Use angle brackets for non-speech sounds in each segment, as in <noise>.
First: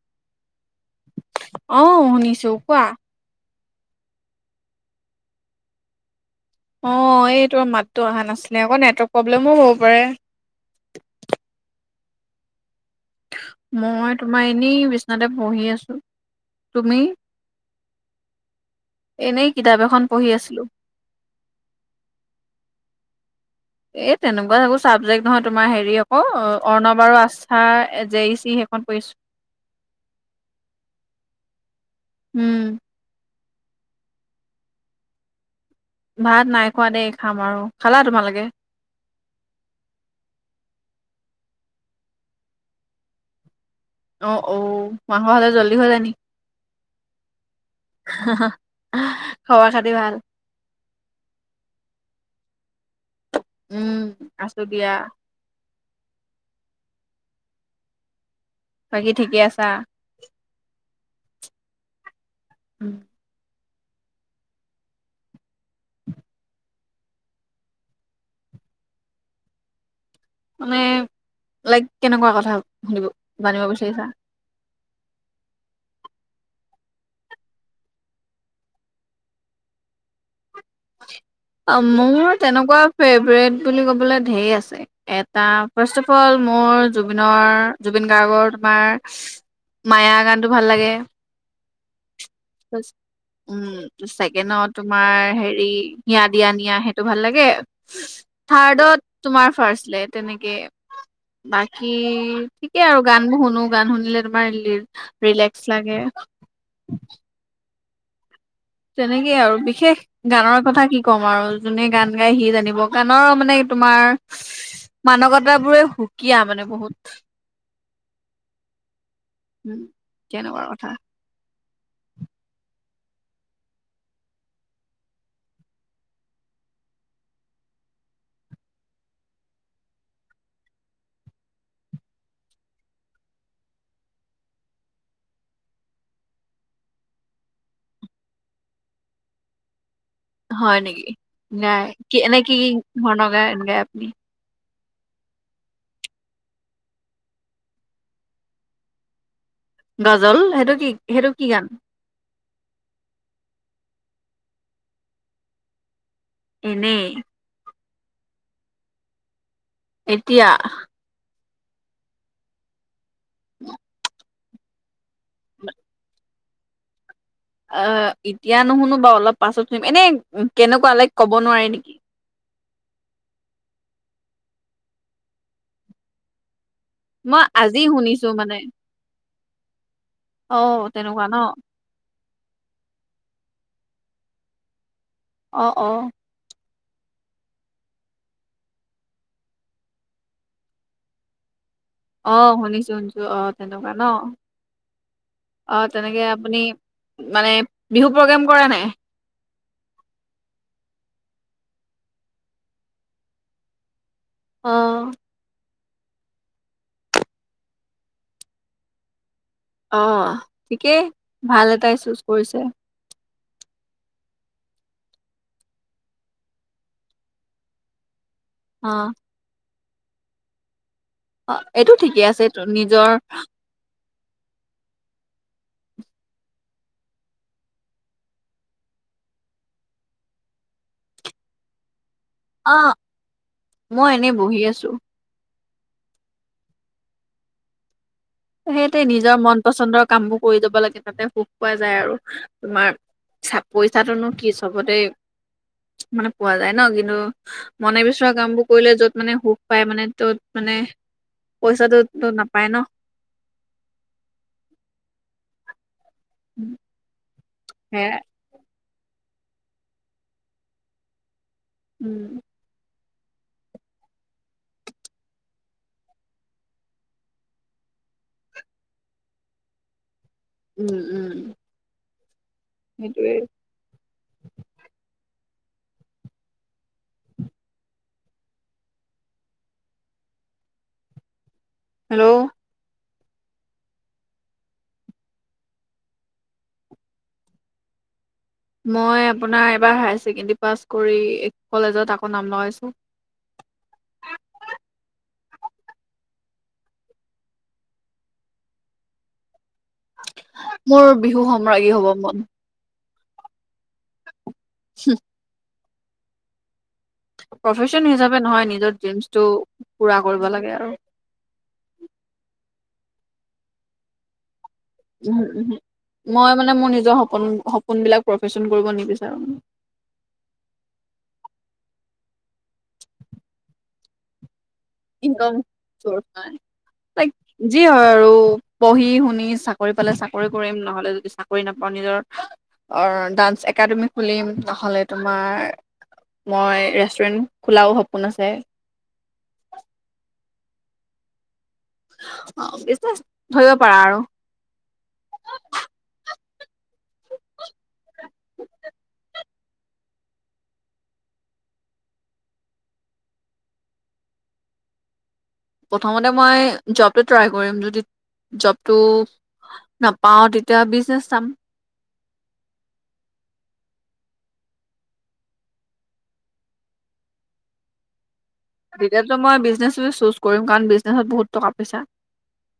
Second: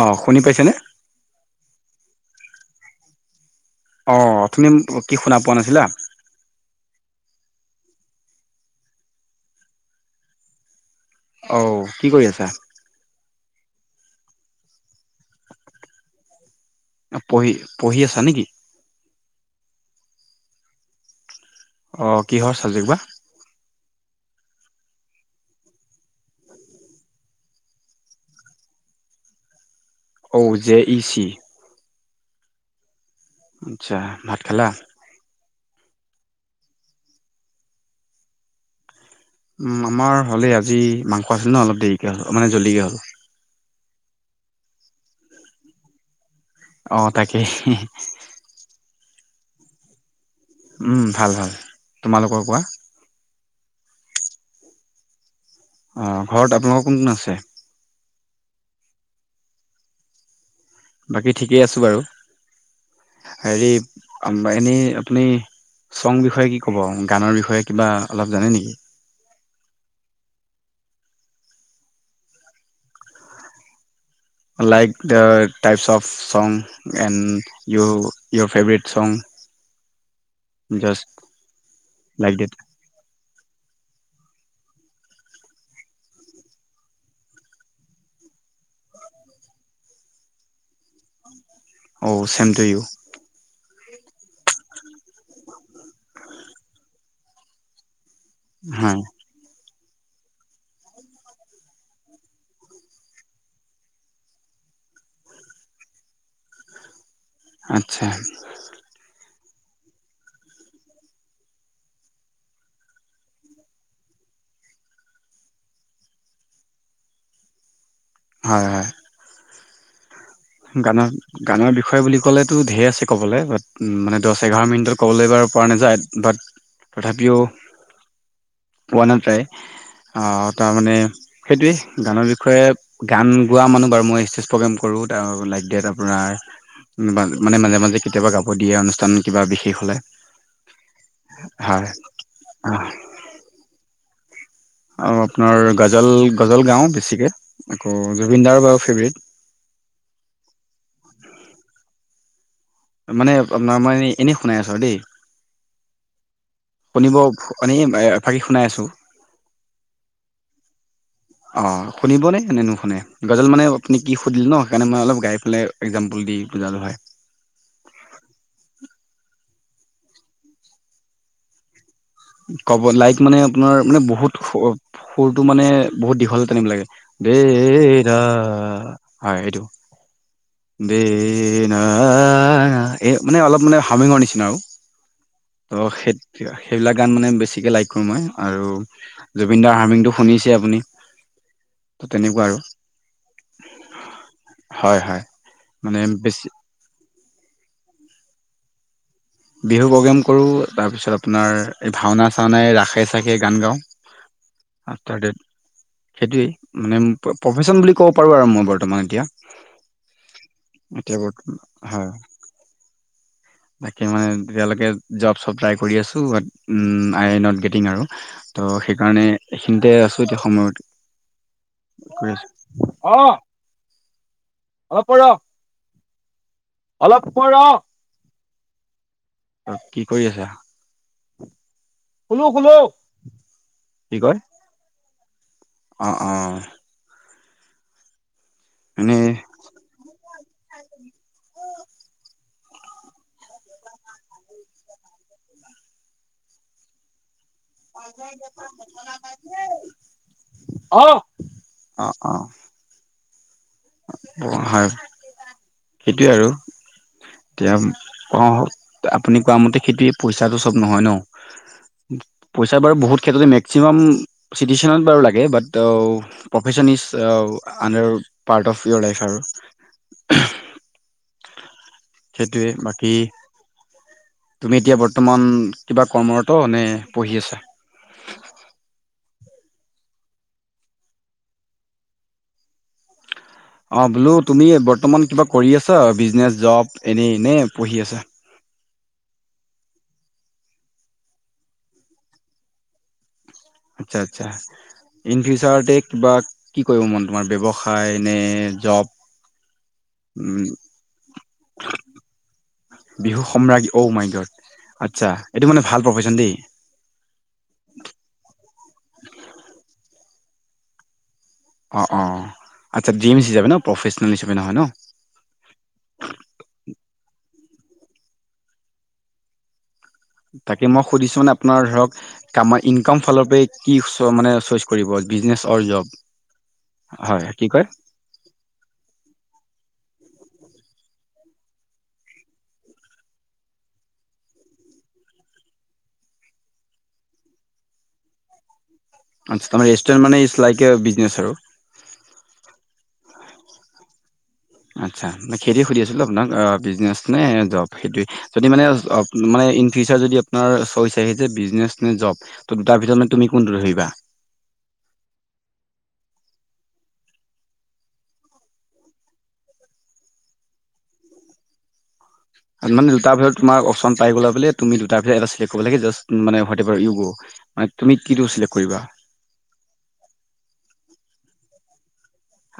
অঁ শুনি পাইছেনে? অঁ অ শুনিছো কোৱা। অঁ অ অ অথনি মোক কি শুনা পোৱা নাছিলা। অঁ অ অ, এইটো মাতটো অহা নাছিলে আকৌ নেটৱৰ্ক প্ৰব্লেমো হ'ব পাৰে। অ ও ও কি কৰি আছা? মই তোমাৰ এনেই বিচনাতে বহি আছোঁ। অ পঢ়ি পঢ়ি আছা নেকি? এনেই কিতাপ এখন পঢ়ি আছিলোঁ। অ অ, কিহৰ হয় চাবজেক্ট বা। এই তেনেকুৱা একো চাবজেক্ট নহয় তোমাৰ হেৰি আকৌ অৰ্ণৱ আৰু আস্থা জে ই চি খন পৰিছো। অ ও জে ই চি। উম উ উ। আচ্ছা, ভাত খালা? ভাত নাই খোৱা দেই খাম আৰু খালা তোমালোকে। উম উ, আমাৰ হলে আজি মাংস আছিলে ন অলপ দেৰিকে হ'ল মানে জল্দিকে হ'ল। অ ঔ মাংস হ'লে জল্দি হৈ যায় নেকি? অ তাকে ই হুম। হা হা আহ্ আ খবৰ-খাতি ভাল। উম উ ভাল ভাল। তোমালোকৰ কোৱা? উম উ উ, আছো দিয়া। অ অ অ, ঘৰত আপোনালোকৰ কোন কোন আছে? বাকী ঠিকেই আছা। বাকী ঠিকেই আছো বাৰু। উমহু উ। হেৰি‌ আম বা এনেই আপুনি চং বিষয়ে কি ক'ব গানৰ বিষয়ে কিবা অলপ জানে নেকি? মানে লাইক কেনেকুৱা কথা সুধিব জানিব বিচাৰিছা। আ like their types of song. And you your favourite song. অ মোৰ তেনেকুৱা ফেভৰেট বুলি কবলৈ ধেৰ আছে। এটা ফাৰ্ষ্ট অফ মোৰ জুবিনৰ জুবিন গাৰ্গৰ তোমাৰ মায়া গানটো ভাল লাগে ঔ চেম উম চেকেনত তোমাৰ হেৰি হিয়া দিয়া নিয়া সেইটো ভাল লাগে হয় থাৰ্ডত তোমাৰ ফাৰ্ষট লেত তেনেকে বাকী ঠিকেই আৰু গান বোৰ শুনো গান শুনিলে তোমাৰ লিৰ ৰিলেক্স লাগে <unintelligible> আচ্ছা তেনেকেই আৰু বিশেষ গানৰ কথা কি ক'ম আৰু যোনে গান গায় সি জানিব গানৰ মানে তোমাৰ মাদকতা বোৰে সুকীয়া মানে বহুত হয় হয় ওম গানত গানৰ বিষয়ে বুলি কলে টু ধেই আছে ক'বলৈ বাট মানে দহ এঘাৰ মিনিটত ক'বলৈ বাৰু পৰা নাযায় বাট তথাপিও পোৱা নাযায় আহ তাৰমানে সেইটোয়ে গানৰ বিষয়ে গান গোৱা মানুহ বাৰু মই ষ্টেজ প্ৰগ্ৰেম কৰো লাইক ডেট আপোনাৰ উম মানে মাজে মাজে কেতিয়াবা গাব দিয়ে অনুষ্ঠান কিবা বিশেষ হলে হয় নেকি গায় হয় কি এনে কি কি ধৰণৰ গান গায় আপুনি আৰু আপোনাৰ গজল গজল গাও বেছিকৈ আকৌ জুবিনদাৰ বাৰু ফেভৰেট গজল সেইটো কি সেইটো কি গান মানে আপুনা মানে এনেই শুনাই আছো দেই এনেই শুনিব এনেই এফাকি শুনাই আছোঁ এতিয়া অ শুনিবনে নে নুশুনে গজল মানে আপুনি কি সুধিলে ন সেইকাৰণে মই অলপ গাই পেলাই একজাম্পুল দি বুজালো হয় অ এতিয়া নুশুনো বা অলপ পাছত শুনিম এনে কেনেকুৱা লাইক কব নোৱাৰে নেকি ক'ব লাইক মানে আপোনাৰ মানে বহুত সুৰতটো মানে বহুত দীঘল টানিব লাগে দে মই আজি ৰা শুনিছো মানে হয় এইটো অ দে তেনেকুৱা ন এ মানে অলপ মানে হামিঙৰ নিচিনা আও অ সেই সেইবিলাক গান মানে বেছিকে লাইক কৰোঁ মই আৰু জুবিন দাৰ হাৰ্মিংটো শুনিছে আপুনি <unintelligible> অঁ আৰু শুনিছোঁ শুনিছোঁ অঁ তেনেকুৱা ন হয় হয় অঁ মানে তেনেকে বেছি আপুনি। মানে বিহু প্ৰগ্ৰেম কৰে নাই। বিহু প্ৰগ্ৰেম কৰোঁ। তাৰপিছত আপোনাৰ এই ভাওনা-চাওনাই ৰাসে-চাখে গান গাওঁ। অ', আফটাৰ দেট সেইটোৱেই মানে প্ৰফেচন বুলি ক'ব পাৰোঁ আৰু মই বৰ্তমান এতিয়া। অ ঠিকেই এতিয়া বৰ্তমান ভাল এটাই হয় চুজ কৰিছে। বাকী মানে, তেতিয়ালৈকে জব-চব ট্ৰাই কৰি আছোঁ but I a not getting আৰু। ত অ', সেইকাৰণে, এইখিনিতে আছো এতিয়া অ', এইটো ঠিকে সময় আছো। আছে এইটো নিজৰ অ অঁ পৰ অলপ পৰ ৰ। অ কি কৰি আছা? শুলো অ, শুলো মই কি এনেই কয়? বহি আছো। অ অ। সেইটোৱে এনেই নিজৰ মন পচন্দৰ কামবোৰ কৰি যাব লাগে তাতে সুখ পোৱা যায় আৰু তোমাৰ চা পইচাটোনো কি চবতে মানে পোৱা যায় ন কিন্তু মনে বিচৰা কামবোৰ কৰিলে য'ত মানে সুখ পায় মানে ত'ত মানে অ', পইচাটোতো অ', নাপায় ন। হয়, সেইটোৱে আৰু এতিয়া সেয়াই অ, আপুনি কোৱা মতে খেতি, পইচাটো চব নহয় ন। উম, পইচা বাৰু বহুত ক্ষেত্ৰতে মেক্সিমাম চিটিচনত বাৰু লাগে but O profession is, O under part of your life আৰু। উম উম। সেইটোয়ে বাকী সেইটোৱে তুমি এতিয়া বৰ্তমান কিবা কৰ্মৰত নে পঢ়ি আছা? হেল্ল'? অঁ বোলো তুমি বৰ্তমান কিবা কৰি আছা বিজনেছ, জব এনেই নে পঢ়ি আছা? মই আপোনাৰ এবাৰ হায়াৰ ছেকেণ্ডৰী পাছ কৰি কলেজত আকৌ নাম লগাইছো। আচ্ছা আচ্ছা। ইন ফিউচাৰতে কিবা কি কৰিব মন তোমাৰ ব্যৱসায় নে জব? <inaudible> মোৰ বিহু সম্ৰাজ্ঞী হ'ব মন। বিহু সম্ৰাজ্ঞী ঔ মাই গড। আচ্ছা, এইটো মানে ভাল প্ৰফেচন দেই। প্ৰফেচন হিচাপে নহয় নিজৰ ড্ৰিমছটো পুৰা কৰিব লাগে আৰু। অঁ অঁ, আচ্ছা ড্ৰিমছ হিচাপে ন প্ৰফেচন হিচাপে নহয় ন। উ উ, মই মানে মোৰ নিজৰ সপোন সপোনবিলাক প্ৰফেচন কৰিব নিবিচাৰো। তাকে মই সুধিছো তাত আপোনাৰ ধৰক, কাম ইনকাম ফালৰ পৰা কি চৰ মানে চইছ ইনকাম হয় কি <inaudible> যি কয় হয় আৰু। পঢ়ি-শুনি চাকৰি পালে চাকৰি কৰিম, নহলে যদি চাকৰি নাপাওঁ নিজৰ অৰ ডান্স একাডেমি খুলিম, নহ'লে তোমাৰ মই ৰেষ্টুৰেণ্ট খোলাও সপোন আছে। আচ্ছা, তোমাৰ ৰেষ্টৰেণ্ট মানে ইটছ লাইক এ বিজনেছ আৰু। অ বিজনেছ, ধৰিব পাৰা আৰু। আচ্ছা সেইটোৱে সুধি আছিলোঁ আপোনাক আ বিজনেছ নে জব সেইটোৱে। যদি মানে অব মানে ইন ফিউচাৰ যদি আপোনাৰ চইচ আহি যে বিজনেচ নে জব ত দুটাৰ ভিতৰত মানে তুমি কোনটো ধৰিবা? প্ৰথমতে মই জবটো ট্ৰাই কৰিম যদি জবটো নাপাও তেতিয়া বিজনেছ চাম। তাৰ মানে দুটা ভিতৰত তোমাৰ অপচন পাই গলা বোলে তুমি দুটাৰ ভিতৰত এটা চিলেক্ট কৰিব লাগে জাষ্ট মানে হোৱাটএভাৰ ইউ মানে তুমি কি দছিলে তেতিয়াটো মই বিজনেছ চুজ কৰিম কাৰণ বিজনেছত বহুত টকা - পইচা।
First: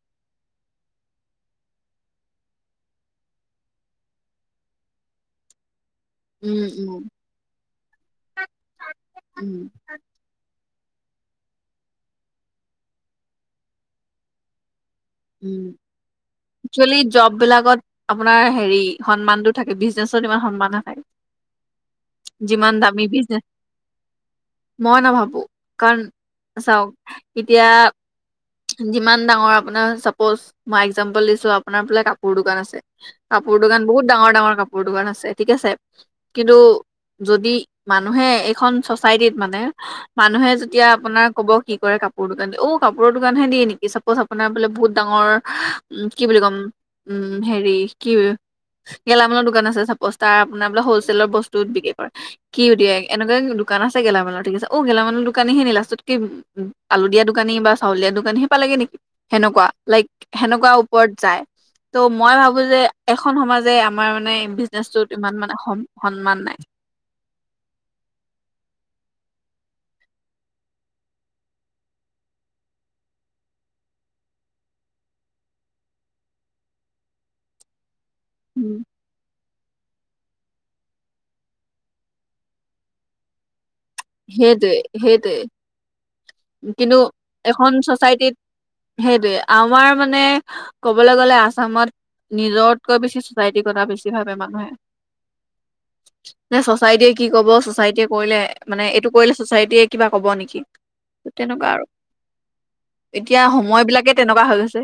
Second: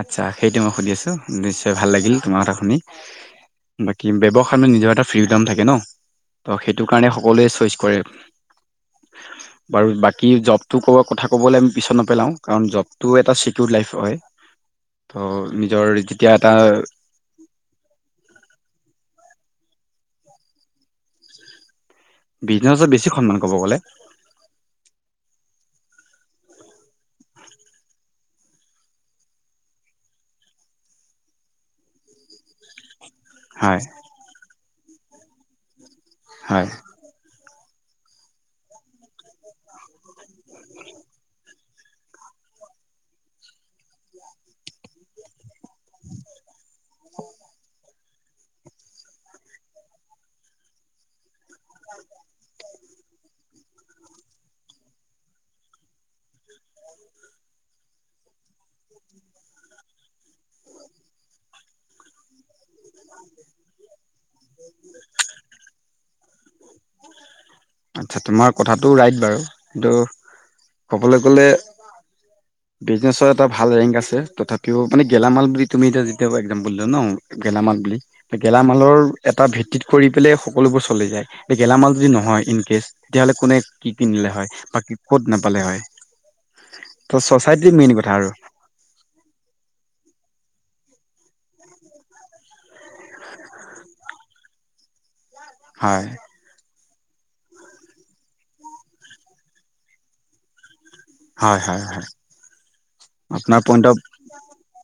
আচ্ছা সেইটো মই সুধি আছোঁ, নিশ্চয় ভাল লাগিল তোমাৰ কথা শুনি বাকী ব্যৱসায় মানে নিজৰ এটা ফ্ৰীডম থাকে ন। ত উম সেইটো কাৰণে উম। সকলোৱে চইচ কৰে, উম বাৰু বা কি জবটো ক'ৰ কথা ক'বলৈ আমি পিছত নেপেলাওঁ কাৰণ জবটোও এটা ছিকিউৰ লাইফ হয়। ত উম নিজৰ যেতিয়া এটা একচুৱেলি জব বিলাকত আপোনাৰ হেৰি সন্মানতো থাকে বিজনেচত ইমান সন্মান নাথাকে। যিমান বিজনেছত দামি বেছি সন্মান বিজনেছ ক'ব গ'লে মই নাভাবো, কাৰণ চাওক এতিয়া যিমান ডাঙৰ আপোনাৰ চাওঁক চাপ'জ মই একজাম্পল দিছো আপোনাৰ বোলে কাপোৰ দোকান আছে, কাপোৰ হয় দোকান বহুত ডাঙৰ ডাঙৰ কাপোৰ দোকান আছে, ঠিক আছে কিন্তু হয়। যদি মানুহে এইখন চচাইটিত মানে মানুহে যেতিয়া আপোনাক কব কি কৰে কাপোৰ দোকান দিয়ে অ কাপোৰৰ দোকানহে দিয়ে নেকি, চাপ'জ আপোনাৰ বোলে বহুত ডাঙৰ উম কি বুলি ক'ম উম হেৰি কি গেলামালৰ দোকান আছে চাপজ, তাৰ আপোনাৰ বোলে সৰু ল'ৰা ছোৱালী বিলাকৰ বহুত বস্তুত বিক্ৰী কৰে। কি দিয়ে এনেকুৱা দোকান আছে গেলামালৰ ঠিক আছে, অ গেলামালৰ দোকানী হে লাষ্টত কি উম আলু দিয়া দোকানী বা চাউল দিয়া দোকানী হে পালে নেকি, সেনেকুৱা লাইক সেনেকুৱা ওপৰত যায়। ত' মই ভাবো যে এখন সমাজে আমাৰ মানে বিজনেচটোত ইমান মানে সন্মান নাই। আচ্ছা তোমাৰ কথাটো ৰাইট বাৰু, কিন্তু কবলৈ গলে বিজনেছৰ এটা ভাল ৰেংক আছে, তথাপিও মানে গেলামাল বুলি তুমি এতিয়া যেতিয়া একজাম্পল দিলা ন। গেলামাল বুলি উম, গেলামালৰ এটা ভিত্তিত কৰি পেলাই সকলোবোৰ চলি যায়, গেলামাল যদি নহয় কেচ তেতিয়াহ'লে কোনে কি কিনিলে হয়, সেইটোৱে বা ক'ত সেইটোৱে নাপালে হয়। কিন্তু ত এখন চচাইটিৰ মেইন কথা আৰু। চচাইটিত সেইটোৱে আমাৰ মানে ক'বলৈ গ'লে আসামত নিজতকৈ বেছি চচাইটি কৰা বেছি ভাবে মানুহে। হয়। নহয় চচাইটিয়ে কি কব, চচাইটিয়ে কৰিলে মানে এইটো কৰিলে চচাইটিয়ে কিবা কব নেকি? ঠিক হয় তেনেকুৱা হয় আৰু, হয় এতিয়া আপোনাৰ সময় বিলাকে তেনেকুৱা হৈ গৈছে।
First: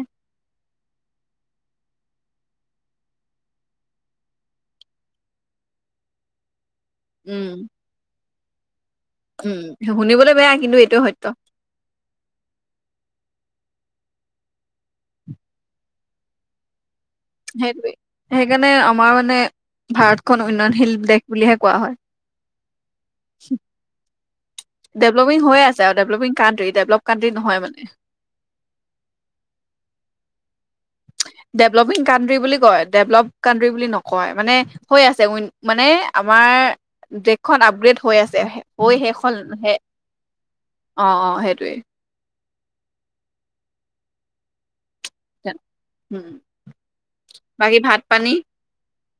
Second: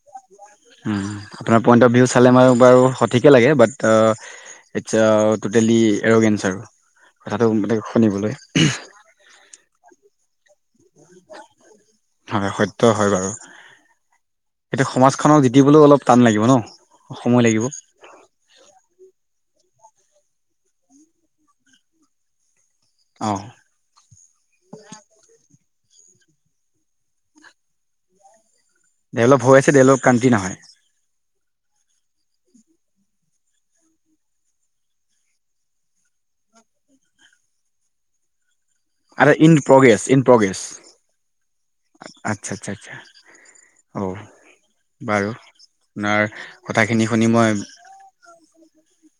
উম, আপোনাৰ পইণ্ট অফ ভিউ চালে মই বাৰু সঠিকেই লাগে বাট আ ইচ্ছা টোটেলি এৰোগ এনছাৰ, উম কথাটো মানে শুনিবলৈ উম শুনিবলৈ বেয়া কিন্তু এইটোয়ে সত্য। হয় সত্য হয় বাৰু। এতিয়া সমাজখনক জিদিবলৈও অলপ টান লাগিব ন। সময় লাগিব সেইটোৱে সেইকাৰণে আমাৰ মানে ভাৰতখন উন্নয়নশীল দেশ বুলিহে কোৱা হয়। অঁ ডেভলপিং হৈয়ে আছে আৰু, ডেভলপিং কানট্ৰি ডেভলপ কান্ট্ৰি নহয় মানে। ডেভেলপ হৈ আছে, ডেভলপ কান্ট্ৰি নহয়। ডেভলপিং কানট্ৰি বুলি কয়, ডেভলপ কানট্ৰি বুলি নকয়। মানে হৈ আছে উইন মানে আমাৰ দেশখন আপগ্ৰেড হৈ আছে। হৈ আৰু খন ইন হে প্ৰগ্ৰেছ ইন প্ৰগ্ৰেছ অঁ অঁ সেইটোৱে। আচ্ছা আচ্ছা আচ্ছা অ বাৰু, আপোনাৰ উম কথাখিনি শুনি মই বাকী ভাত পানী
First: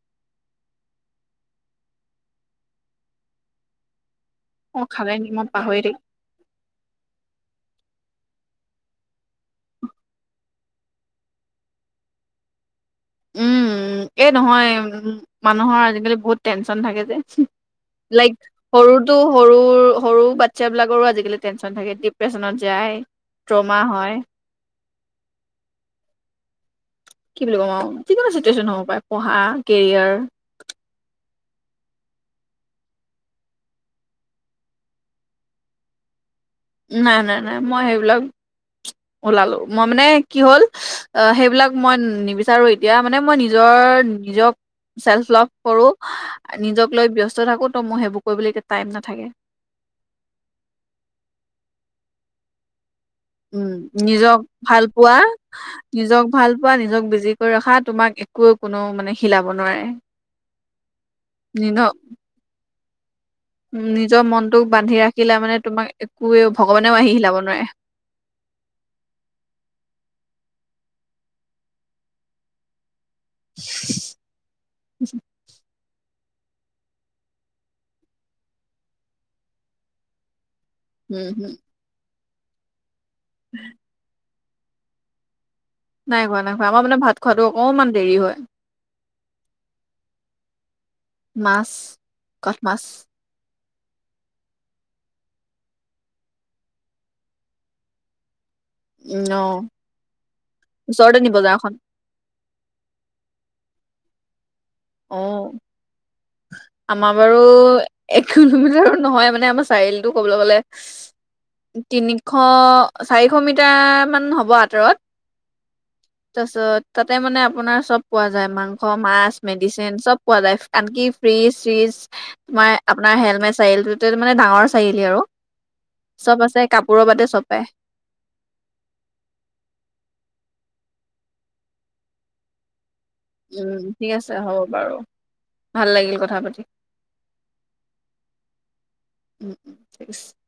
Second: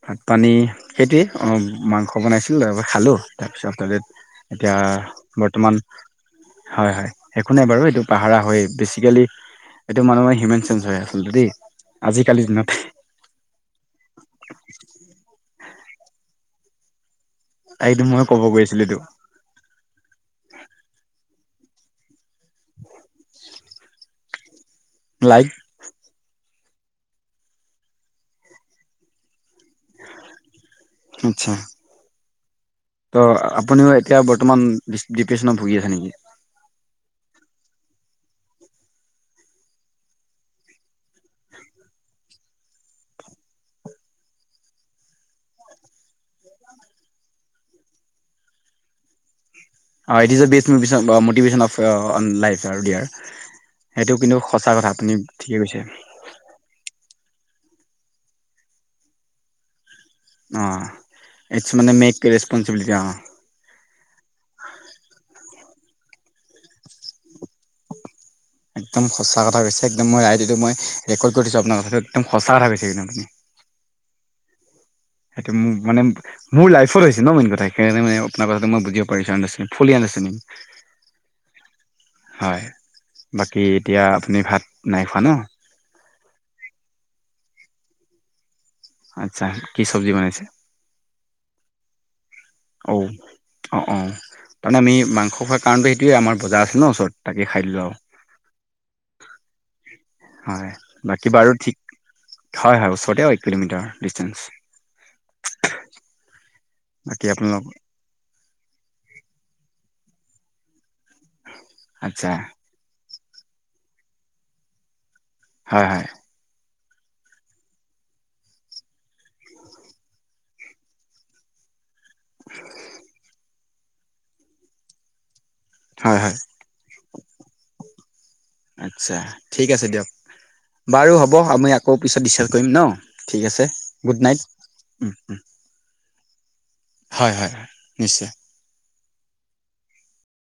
ভাত পানী সেইটোৱেই মাংস বনাইছিলোঁ, তাৰপৰা খালোঁ তাৰপিছত এতিয়া অ খালে নি মই পাহৰি বৰ্তমান থাকিলো হয় হয়। একো নাই বাৰু এইটো পাহাৰা হয়, বেছিকেলি এইটো মানুহে হিউমেন চেঞ্জ হয় আচলতে দেই আজিকালিৰ দিনত উম এই নহয় উ মানুহৰ আজিকালি বহুত টেনচন থাকে যে এইটো মই লাইক ক'ব গৈছিলো এইটো কৰোটো সৰু সৰু বাচ্ছাবিলাকৰো আজিকালি টেনচন থাকে ডিপ্ৰেশ্যনত যায় ট্ৰমা হয় লাইক কি বুলি ক'ম আৱ যি কোনো চিটুৱেচন হ'ব পাৰে পঢ়া কেৰিয়াৰ আচ্ছা ত' আপুনিও এতিয়া বৰ্তমান ডিপ্ৰেচনত ভুগি আছে নেকি নাই নাই নাই মই সেইবিলাক ওলালো মই মানে কি হ'ল অ সেইবিলাক মই নিবিচাৰো এতিয়া মানে মই নিজৰ নিজক চেল্ফ লভ কৰো নিজক লৈ ব্যস্ত থাকো ত মোৰ সেইবোৰ কৰিবলে টাইম নাথাকে অ it is a be motivation of হয় অন লাইফৰ উম নিজক ভাল পোৱা ঠিকে কৈছে নিজক ভাল পোৱা নিজক বিজি কৰি ৰখা তোমাক একোৱে কোনো মানে হিলাব নোৱাৰে অ নিজ ইটছ মানে মেক ৰেছপঞ্চবিলিটি অ নিজৰ মনটোক বান্ধি ৰাখিলে মানে তোমাক একোৱে ভগৱানেও আহি হিলাব নোৱাৰে একদম সঁচা কথা কৈছে একদম মই আই দিটো মই ৰেকৰ্ড কৰি থৈছো আপোনাৰ কথাটো একদম সঁচা কথা কৈছে কিন্তু <unintelligible> সেইটো মোৰ মানে মোৰ লাইফত হৈছে ন মেন কথা সেইকাৰণে মই আপোনাৰ কথাটো মই বুজিব পাৰিছো আন ফুলি আনদাৰচেন উম উম হয় বাকী এতিয়া আপুনি ভাত নাই খোৱা ন নাই খোৱা নাই খোৱা আমাৰ মানে ভাত খোৱাটো অকণমান দেৰি হয় আচ্ছা কি চব্জি বনাইছে মাছ কাঠ মাছ আও অ অ কাৰণ আমি মাংস খোৱা কাৰণটো এইটোৱে আমাৰ বজা আছে ন ওচৰত তাকে খাই দিলো আৰু উম অ হয় ওচৰতে বাকী নি বাৰু বজাৰখন ঠিক হয় হয় ওচৰতে এক কিলোমিটাৰ ডিচষ্টেনচ অ আমাৰ বাকী বাৰু আপোনালোক এক কিলোমিটাৰ নহয় মানে আমাৰ চাৰিআলিটো কবলৈ গলে আচ্ছা তিনিশ চাৰিশ মিটাৰমান হ'ব আঁতৰত হয় হয় তাৰপিছত তাতে মানে আপোনাৰ চব পোৱা যায় মাংস মাছ মেডিচিন চব পোৱা যায় আনকি ফ্ৰিজ চিজ তোমাৰ আপোনাৰ হেলমেট চাৰিআলিটো মানে ডাঙৰ চাৰিআলি আৰু হয় হয় চব আছে কাপোৰৰ বাদে চব পাই আচ্ছা ঠিক আছে দিয়ক বাৰু হ'ব আমি আকৌ পিছত ডিচাইড কৰিম ন ঠিক আছে উম ঠিক গুড আছে নাইট হ'ব বাৰু ভাল লাগিল কথা পাতি হয় হয় নিশ্চয় <unintelligible>